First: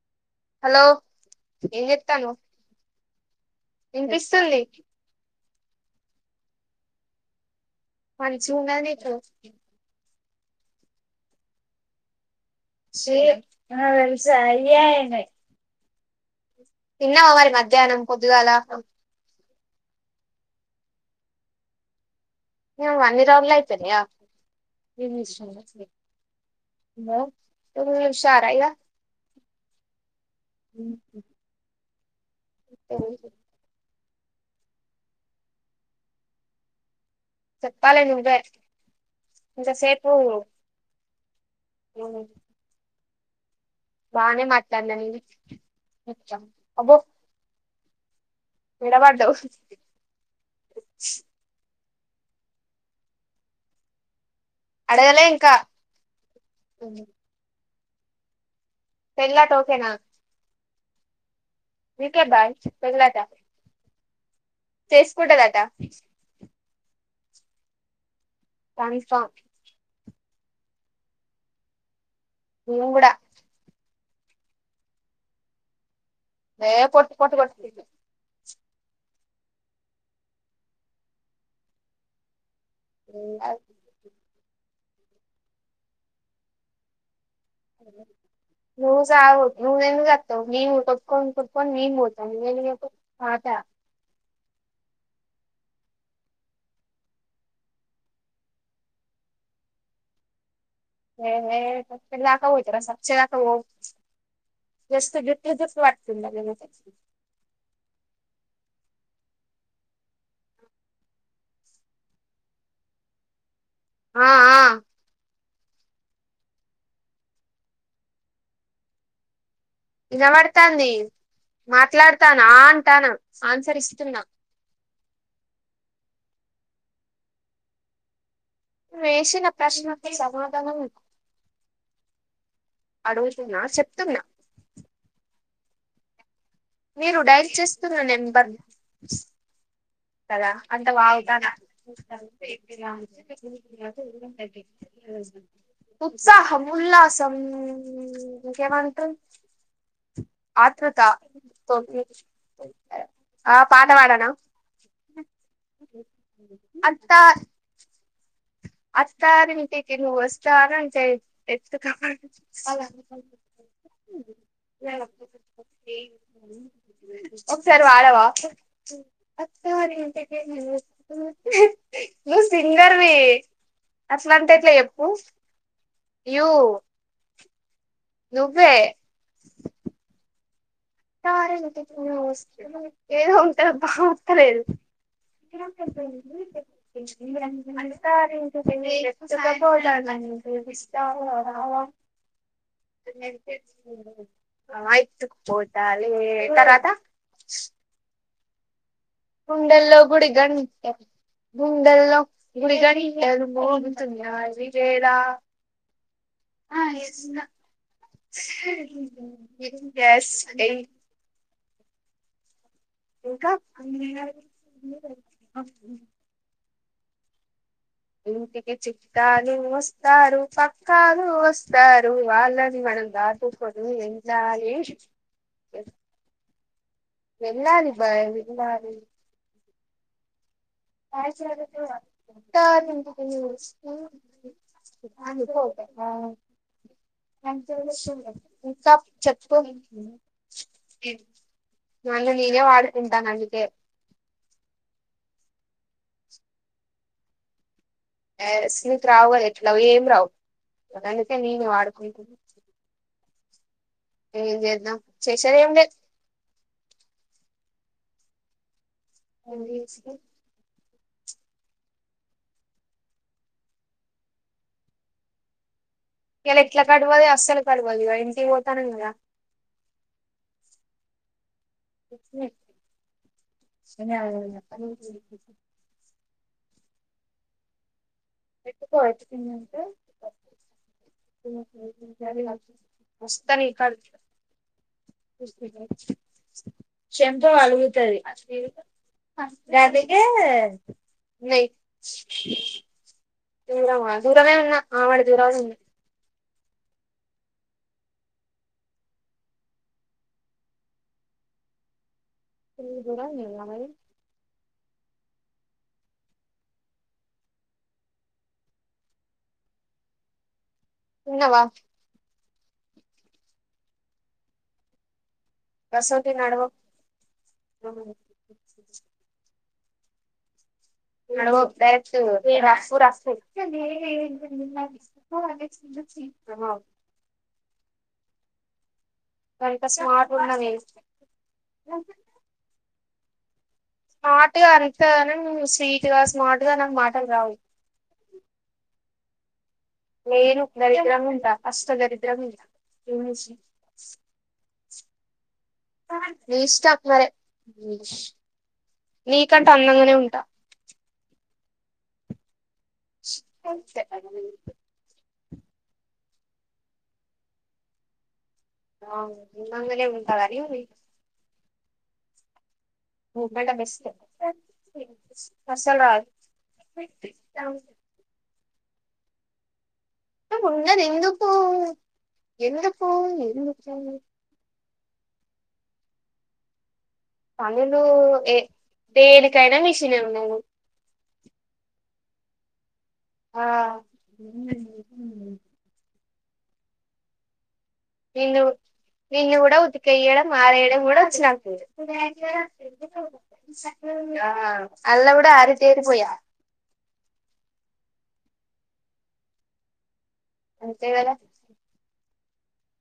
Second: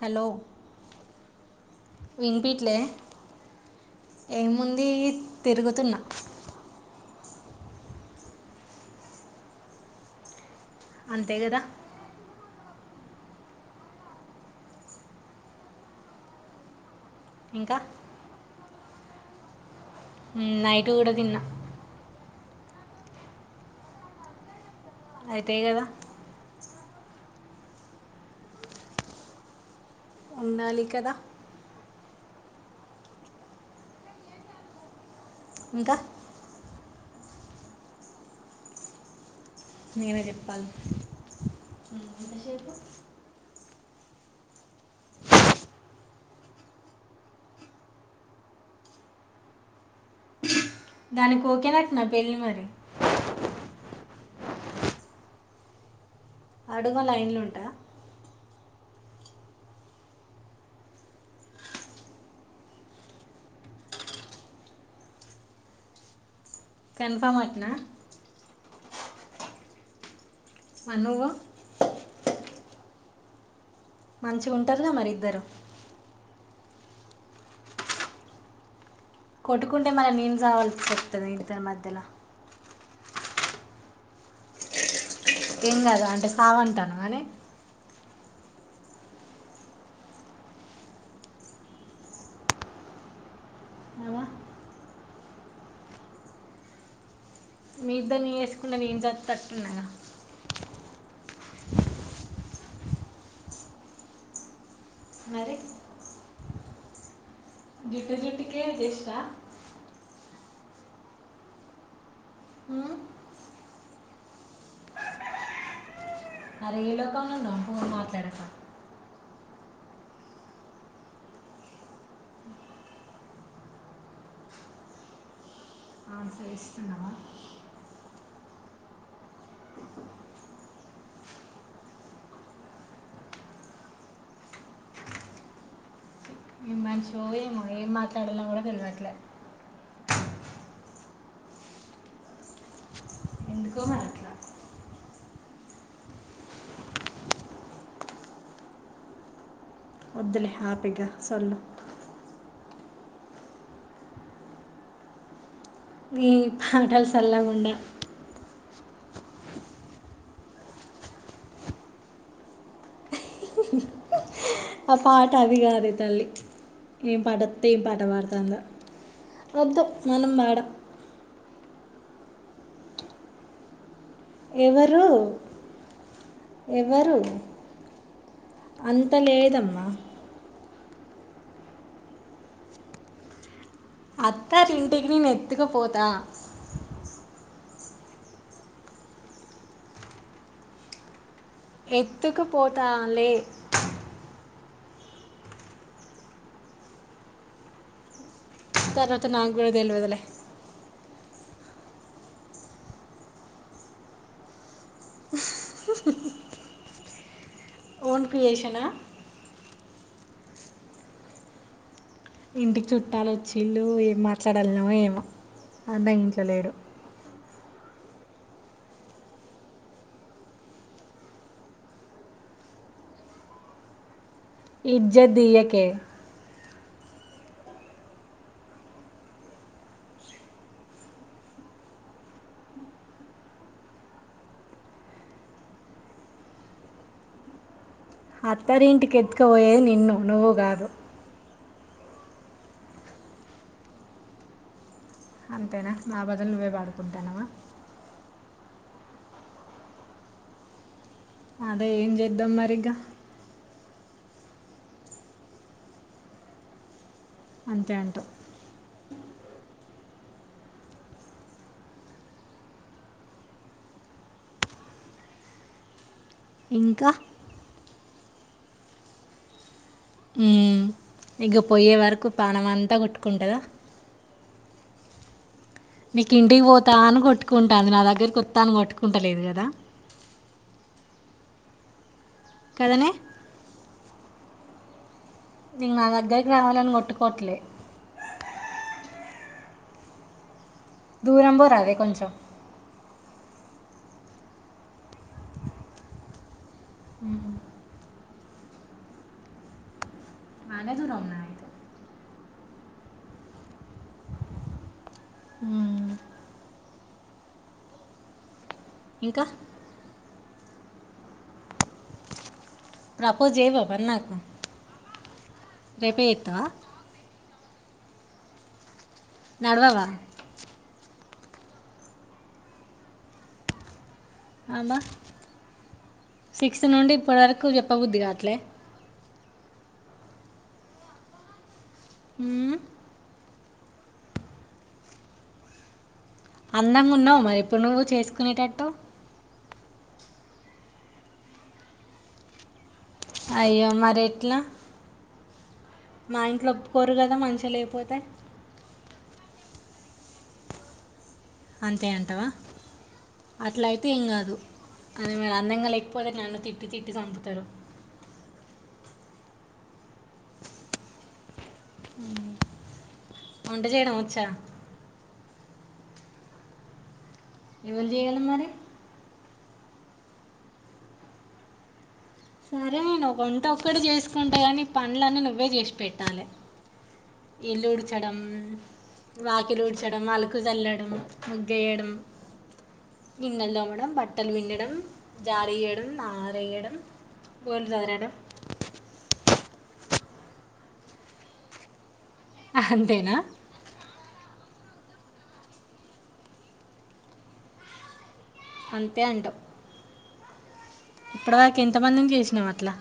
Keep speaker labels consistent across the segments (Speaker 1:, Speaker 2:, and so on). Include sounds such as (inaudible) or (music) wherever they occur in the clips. Speaker 1: Hello
Speaker 2: hello ఏం చెత్తన్నావ్
Speaker 1: విన్పిీట్లే
Speaker 2: వినిపిస్తుంది
Speaker 1: ఏముంది తిరుగుతున్నా
Speaker 2: మన చ ఉంగా నకు
Speaker 1: అంతే కదా
Speaker 2: శ వెలుసా అయ్యయినే ఇన్నవ మరి
Speaker 1: ఇంకా
Speaker 2: మధ్యాహ్నం కొదుగాల
Speaker 1: నైట్ కూడా తిన్నా
Speaker 2: న వన్ ఇర్వర్లో అయితేార
Speaker 1: అయితే కదా
Speaker 2: త హుషారాయిగా
Speaker 1: ఉండాలి కదా
Speaker 2: ఉమా
Speaker 1: ఇంకా
Speaker 2: చెప్పాల నువ్వ
Speaker 1: నేనే చెప్పాలి
Speaker 2: బానే మాట్లాడలే న అబో విడ పడదవు
Speaker 1: దానికి కోకేనక్క నా పెళ్లిి మరి
Speaker 2: అడగాల ఇంకా
Speaker 1: అడుగ లైన్లు ఉంటా
Speaker 2: పెళ్లిత ఓకేనా వికె బ పేలా దాఫ చేసుకుంటదట
Speaker 1: కన్ఫామ్ అట్నా
Speaker 2: పానీ స
Speaker 1: మవు
Speaker 2: ఇవన్ కూడా
Speaker 1: మంచి ఉంటారుగా మరిద్దరు
Speaker 2: నే కొట్ కొట్ కొట్
Speaker 1: కొట్టుకుంటే మన నీళ్ళ సావాల్సి చెప్తుంది ఇంటితర మధ్యలో
Speaker 2: (unintelligible)
Speaker 1: ఏం కాదు అంటే సావంటాను కానీ
Speaker 2: అ నుూజ నుూజ ఎందు జతవు నీ కుట్కొ కుప్పుక నీ పోతా పాత
Speaker 1: అమ మీ ఇద్దరు నీ వేసుకుంటన్నా నేను చేత తట్టున్నాగా
Speaker 2: ప దాకవ తర సాక్షే దాక వస్త
Speaker 1: మరి
Speaker 2: గట్టద వాట్తుందింద
Speaker 1: జుట్ట జుటికే చేష్ట అ
Speaker 2: ఆ ఆ
Speaker 1: అరే ఏ లోకంలో ఉన్నవ్ ఫోన్ మాట్లాడక
Speaker 2: నినబడతాంది మాట్లాడతాను ఆ అంటన ఆన్సర్ ఇస్తున్నా
Speaker 1: ఆన్సర్ ఇస్తున్నావా
Speaker 2: వేసిన ప్రశ్నకి సమాధానం అడుగుతున్నా చెప్తున్నా
Speaker 1: ఏ
Speaker 2: మీరు
Speaker 1: మనుషో
Speaker 2: డైల్
Speaker 1: ఏమో ఏం
Speaker 2: చేస్తున్న
Speaker 1: మాట్లాడాలో
Speaker 2: నెంబర్
Speaker 1: కూడా తెలవట్లే
Speaker 2: కదా అట్ట వాగుతన కు ఉ
Speaker 1: ఎందుకో మరి అట్లా
Speaker 2: (unintelligible) ఉత్సాహం ఉల్లాసం ఇంకా ఏమంట్రూ
Speaker 1: వద్దులే
Speaker 2: ఆత్రుత
Speaker 1: హ్యాపీగా సొల్లు
Speaker 2: తో కుచ్ ఆ పాట పాడనా
Speaker 1: ఈ పాటలు
Speaker 2: అత్త
Speaker 1: సల్లగుండ
Speaker 2: అత్తారింటికి నువ్వు వస్తానంటే ఎత్తుకుపో
Speaker 1: ఆ పాట అది కాదు తల్లి ఏం పాట వస్తే ఏం
Speaker 2: ఒకసారి
Speaker 1: పాట
Speaker 2: వాడవా
Speaker 1: పాడుతుందా వద్దు మనం పాడం
Speaker 2: ను సింగర్వి అట్లుంటే ఎట్లా
Speaker 1: ఎవరు
Speaker 2: జెప్పు యూ
Speaker 1: ఎవరు
Speaker 2: నువ్వే
Speaker 1: అంత లేదమ్మా
Speaker 2: అత్తారింటికి నువ్వు వస్తానంటే ఎదో ఉంటడీ బాగా వస్తలేదు
Speaker 1: ఎతుకపోతా
Speaker 2: అంట త బడ
Speaker 1: ఎత్తుకుపోతాలే
Speaker 2: తే ఆ ఆయితుకు పోతా న తర్వాత
Speaker 1: తర్వాత నాకు కూడా
Speaker 2: గుండెల్లో
Speaker 1: తెలియదులే
Speaker 2: గుడి గంట గుండెల్లో గుడిగాడిగుతు వ వేరా ఆ ఎస్
Speaker 1: ఓన్
Speaker 2: బస్
Speaker 1: క్రియేషనా
Speaker 2: ఏ (unintelligible)
Speaker 1: ఇంటికి చుట్టాలు వచ్చిల్లు ఏం మాట్లాడలనో ఏమో అన్న ఇంట్లో లేడు
Speaker 2: ఇంటికి చిుట్టాలు వస్తారు పక్కాలు వస్తారు వాళ్ళని మ కా పూ పోదుం
Speaker 1: ఇజ్జ దీయకే
Speaker 2: వెళ్ళాలి బాయ వెళ్ళాలి (unintelligible) అ ఇంకా
Speaker 1: అత్తారింటికి
Speaker 2: చెప్పు
Speaker 1: ఎత్తుకుపోయేది నిన్ను నువ్వు కాదు
Speaker 2: నన్ను నేనే వాడు కుంటా అందుకే
Speaker 1: అంతేనా నా బదులు నువ్వే వాడుకుంటానవా
Speaker 2: స్మిత్ రావాల ఎట్లావి ఏం రావు అందుకే నేను
Speaker 1: అదే ఏం
Speaker 2: వాడుకుంట నా
Speaker 1: చేద్దాం మరి ఇక
Speaker 2: ఏం చేద్దం చేసేది ఏం లేదు
Speaker 1: అంతే అంటావ
Speaker 2: ఏం చేస్తావ్ ఇలా ఇట్లా
Speaker 1: ఇంకా
Speaker 2: కడవదు అస్సలు కడవదు ఇక ఇంటికి పోతాను కదా
Speaker 1: ఇగ పోయే వరకు పాణం అంతా కొట్టుకుంటదా
Speaker 2: (unintelligible)
Speaker 1: నీకు ఇంటికి పోతా అని కొట్టుకుంటాను నా దగ్గర కొత్తాను
Speaker 2: ఎత్తుకో
Speaker 1: కొట్టుకుంటలేదు కదా కదనే
Speaker 2: వస్తా నీకాడికి
Speaker 1: నీకు నా దగ్గరికి రావాలని
Speaker 2: చెంప
Speaker 1: కొట్టుకోవట్లే
Speaker 2: పలుగుతది రాధ కే
Speaker 1: దూరం
Speaker 2: నే
Speaker 1: పోరాదే కొంచెం
Speaker 2: దూరమా దూరమే ఉన్నా ఆమడ దూరం
Speaker 1: మ్మ్ నానే దూరం ఉన్నా అయితే
Speaker 2: చిన్ని దూరం లేదా మరి
Speaker 1: ఉమ్మ్ ఇంకా
Speaker 2: తిన్నవా
Speaker 1: ప్రపోజ్ జేయవా మరి నాకు రేపే
Speaker 2: గసువంటివి
Speaker 1: చేస్తావా
Speaker 2: నడవవ్
Speaker 1: నడవవా
Speaker 2: నడవవ్ డైరెక్ట్ ఎ రాస్తు రాస్తు
Speaker 1: అమ్మా
Speaker 2: ఆ
Speaker 1: ప్ప బుద్ధికాట్లే
Speaker 2: గంత స్మార్ట్ ఉన్నావే
Speaker 1: ఉమ్మ్
Speaker 2: స్మార్ట్‌గా అంత గనం స్వీ టుగా స్మార్ట్‌గా నాకు
Speaker 1: అందంగా
Speaker 2: మాటలు
Speaker 1: ఉన్నావు
Speaker 2: రావు
Speaker 1: మరి ఇప్పుడు నువ్వు చేసుకునేటట్టు
Speaker 2: నేను దరిద్రంగా ఉంటా అష్ట దరిద్రంగుంట
Speaker 1: అయ్యో మరేట్లా
Speaker 2: నీ ఇష్టం మరి
Speaker 1: కదా మంచిగా లేకపోతే
Speaker 2: నీకంటే అందంగానే ఉంటా
Speaker 1: అంతే అంటవా
Speaker 2: అంతే
Speaker 1: అట్లయితే ఏం కాదు ఉహ్మ్ అందంగా లేకపోతే నన్ను తిట్టి తిట్టి సంపుతాడు
Speaker 2: ఆ అందంగనే ఉంటగాని
Speaker 1: మ్మ్
Speaker 2: ఉపెట బెస్ట్ అస్సలు రాదు
Speaker 1: ఎవళ్ళు చేయలే మరి
Speaker 2: నువ్వు ఉన్నది ఎందుకు
Speaker 1: సరే
Speaker 2: ఎందుకు
Speaker 1: నాకు వంట
Speaker 2: ఎందుకు
Speaker 1: ఒక్కటే చేసుకుంట గానీ పనులన్నీ నువ్వే చేసి పెట్టాలే ఇల్లు
Speaker 2: పనులు
Speaker 1: ఉడ్చడం
Speaker 2: ఏ దేనికైనా
Speaker 1: వాకిలు
Speaker 2: మిషనే
Speaker 1: ఉడ్చడం అళుకు
Speaker 2: నువ్వు
Speaker 1: చల్లడం ముగ్గు ఎయడం
Speaker 2: ఆ
Speaker 1: గిన్నెలు తోమడం బట్టలు పిండడం జారి చేయడం ఆరేయడం బోర్లు చదరడం
Speaker 2: నిన్ను నిన్ను కూడా ఉతికెయడం ఆరేయడం కూడా వచ్చునాకు
Speaker 1: అంతేనా
Speaker 2: ఆ అల్లగుడా ఆరి తేరిపోయా
Speaker 1: అంతే అంటావ్
Speaker 2: అంతే కదా
Speaker 1: ఇప్పుడుదాక ఎంత మందిని చేసినాం అట్లా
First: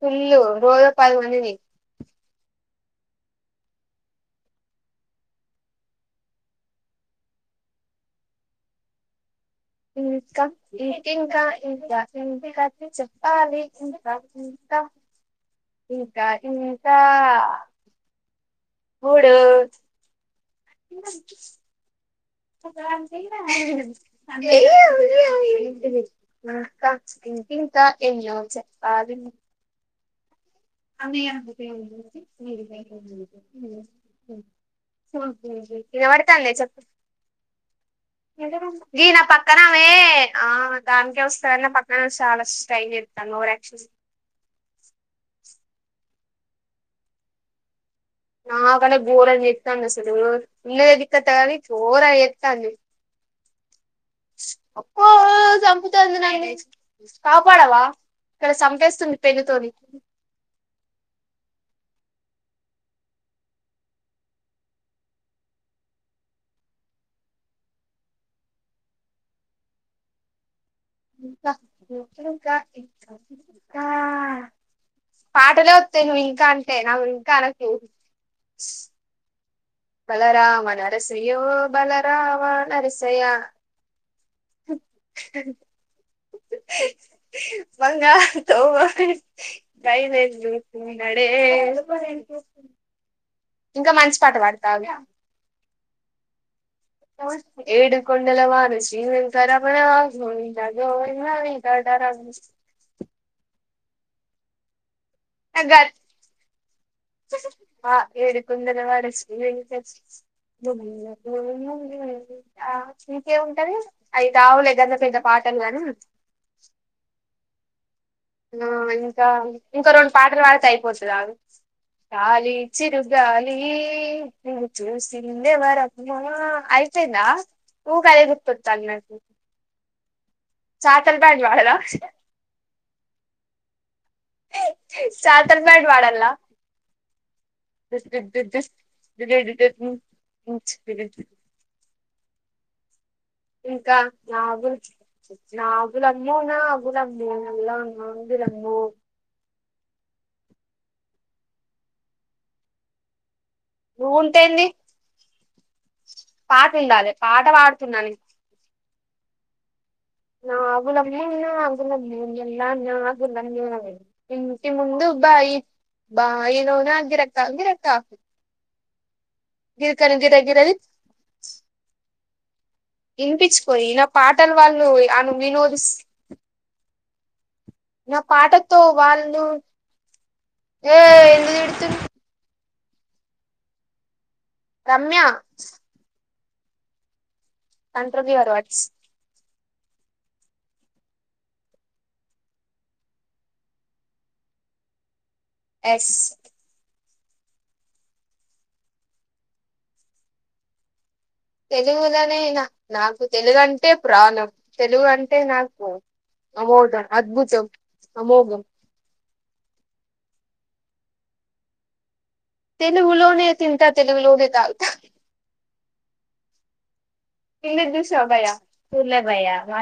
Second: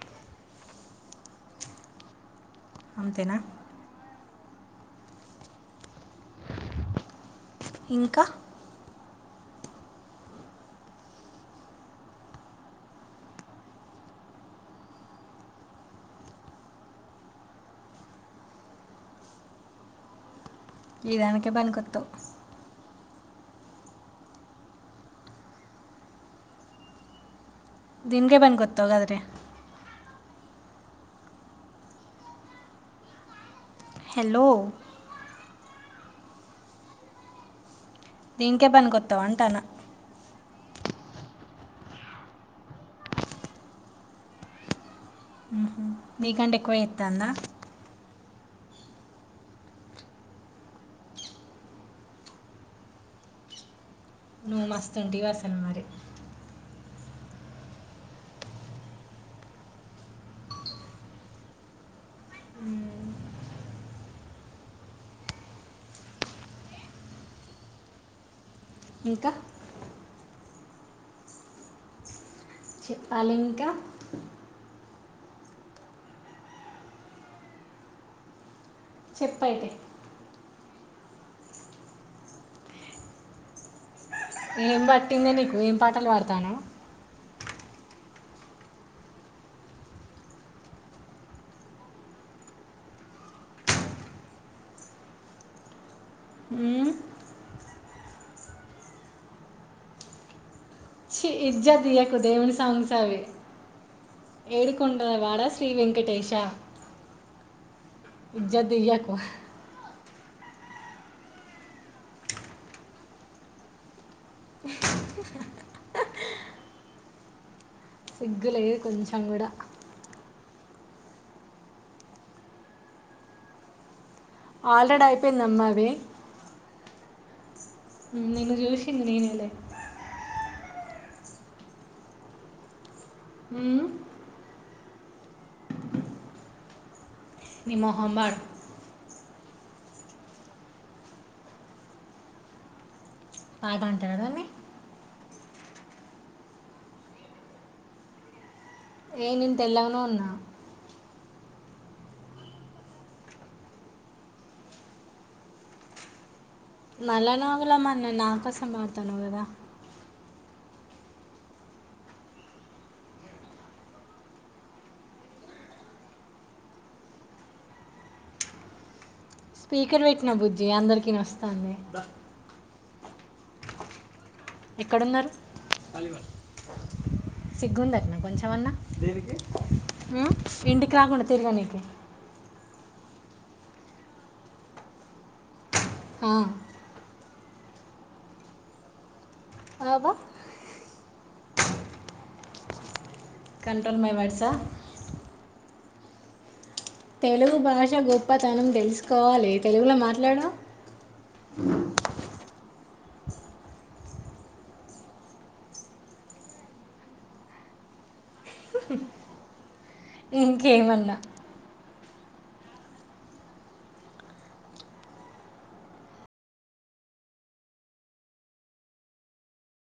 Speaker 2: ఫుల్లు రోజో పదిమందిని
Speaker 1: అంతేనా ఇంకా
Speaker 2: ఇంకా ఇంకింకా ఇంకా ఇంక చెప్పాలి ఇంకా ఇం కా ఇంకా ఇంకా మూడు
Speaker 1: ఈ దానికే పనికొత్తావు
Speaker 2: ఇంకా ఇంకా ఎన్నో
Speaker 1: దీనికే పనికొత్తావు
Speaker 2: చెప్పాలి
Speaker 1: కదరే
Speaker 2: అవి (unintelligible)
Speaker 1: హలో
Speaker 2: వినపడతాందే చెప్పు
Speaker 1: దీనికే
Speaker 2: ఇది నా
Speaker 1: పనికొత్తావు అంటానా
Speaker 2: పక్కనామే ఆ దానికే వస్తదన్న పక్కన షాలా ట్రై చేత్తాను ఓవరాక్షన్
Speaker 1: మీకంటే ఎక్కువ చేత్తందా
Speaker 2: నాకంటే ఘోరంగా చేత్తంది అసలు ఉన్నదే దిక్కతగాని చోరాగ చెత్తంది
Speaker 1: నువ్వు మస్తు
Speaker 2: ఒక్కో
Speaker 1: ఉంటివి అసలు మరి
Speaker 2: సంపుతాంది నాకే కాపాడవా ఇక్కడ చంపేస్తుంది పెళ్లితోని
Speaker 1: ఉమ్ ఇంకా
Speaker 2: ఇంకా ఇంకింకా ఇక్క
Speaker 1: చెప్పాలి ఇంకా
Speaker 2: ఇక్క పాటలే వత్తయి నువ్వు ఇంకా అంటే నవు ఇంకా అనకు
Speaker 1: చెప్పయితే
Speaker 2: బలరామ నరసయ్యో బలరామ నరసయ
Speaker 1: ఏం పట్టింది నీకు ఏం పాటలు పాడతానవ్
Speaker 2: బంగారుతో (unintelligible) డేస్తున్నాడే ఇంకా మంచి పాట పడతా ఆగు
Speaker 1: మ్మ్.
Speaker 2: ఏడు కొండలవాడా శ్రీ వెంక రమణ గోవింద్
Speaker 1: చి ఇజ్జత్ తీయకు దేవుని సాంగ్స్ అవే ఏడుకొండ్ ఆ వాడ
Speaker 2: నాకు
Speaker 1: శ్రీ
Speaker 2: కాదు
Speaker 1: వెంకటేేశ
Speaker 2: ఆ ఏడు కొండలవాడా శ్రీ వేంకటేశ ఇంకేం ఉంటది అయి కావులే గంత పెద్ద పాట్ పాటలు గానీ
Speaker 1: సిగ్గు
Speaker 2: ఆ
Speaker 1: లేదు కొంచెం
Speaker 2: ఇంకా
Speaker 1: కూడా
Speaker 2: ఇంకో రెండు పాటలు పాడుతే అయిప్ ఓ సారి అగు గాలి చిరుగాలి నిన్ను
Speaker 1: ఆల్రెడీ అయిపోయిందమ్మా అవి
Speaker 2: చూసిందెవరమ్మ అయిపిందా
Speaker 1: ఉమ్ నిన్న చూషింది నేనేలే
Speaker 2: చాతల్బాద్ వాడలా
Speaker 1: ఉమ్
Speaker 2: సాతల్ పాటే వాడల్ల
Speaker 1: నీ మొహం వాడు
Speaker 2: (inaudible)
Speaker 1: పాట
Speaker 2: ఇంకా
Speaker 1: అంటాడు
Speaker 2: నా
Speaker 1: అని
Speaker 2: గురుచ్ నాగులమ్మో నాగులమ్మో నల్ల నాగులమ్
Speaker 1: ఏ నేను తెల్లగును ఉన్న
Speaker 2: నువ్వు ఉంటేంది పాట ఉండాలే పాట పాడుతున్నాను
Speaker 1: తానవ్ గదా
Speaker 2: నాగులమ్మో నాగులమ్మో నల్ల నాగులమ్మో ఇంటి ముందు బైట్ బాయిలోని గిరక గిరక
Speaker 1: స్పీకర్
Speaker 2: గిరకను
Speaker 1: పెట్టిన
Speaker 2: గిర
Speaker 1: బుజ్జి
Speaker 2: గిరది
Speaker 1: అందరికి ఇనొస్తాంది
Speaker 2: వినిపించుకోని ఇ నా పాటలు వాళ్ళు
Speaker 1: ఎక్కడున్నారు
Speaker 2: అను వినోదిస్
Speaker 1: సిగ్గుందట్నా
Speaker 2: నా
Speaker 1: కొంచెమన్నా
Speaker 2: పాటతో వాళ్ళు
Speaker 1: ఇంటికి
Speaker 2: ఏ
Speaker 1: రాకుండా తిరగ
Speaker 2: ఎందుకు
Speaker 1: నీకి
Speaker 2: తిడుతుంది రమ్య
Speaker 1: హా
Speaker 2: కంట్రోల్ యువర్ వర్డ్స్
Speaker 1: అబ్బా కంట్రోల్ మై వర్డ్సా
Speaker 2: ఎస్
Speaker 1: తెలుగు భాష గొప్పతనం తెలుసుకోవాలి తెలుగులో మాట్లాడు
Speaker 2: తెలుగులోనే నా నాకు తెలుగు అంటే ప్రాణం తెలుగు అంటే నాకు అమోఘం అద్భుతం అమోఘం
Speaker 1: ఇంకేమన్నా
Speaker 2: తెలుగులోనే తింట తెలుగులోనే తగతా కిందిది చూసావా బయ్యా చడ్లే బయ్యా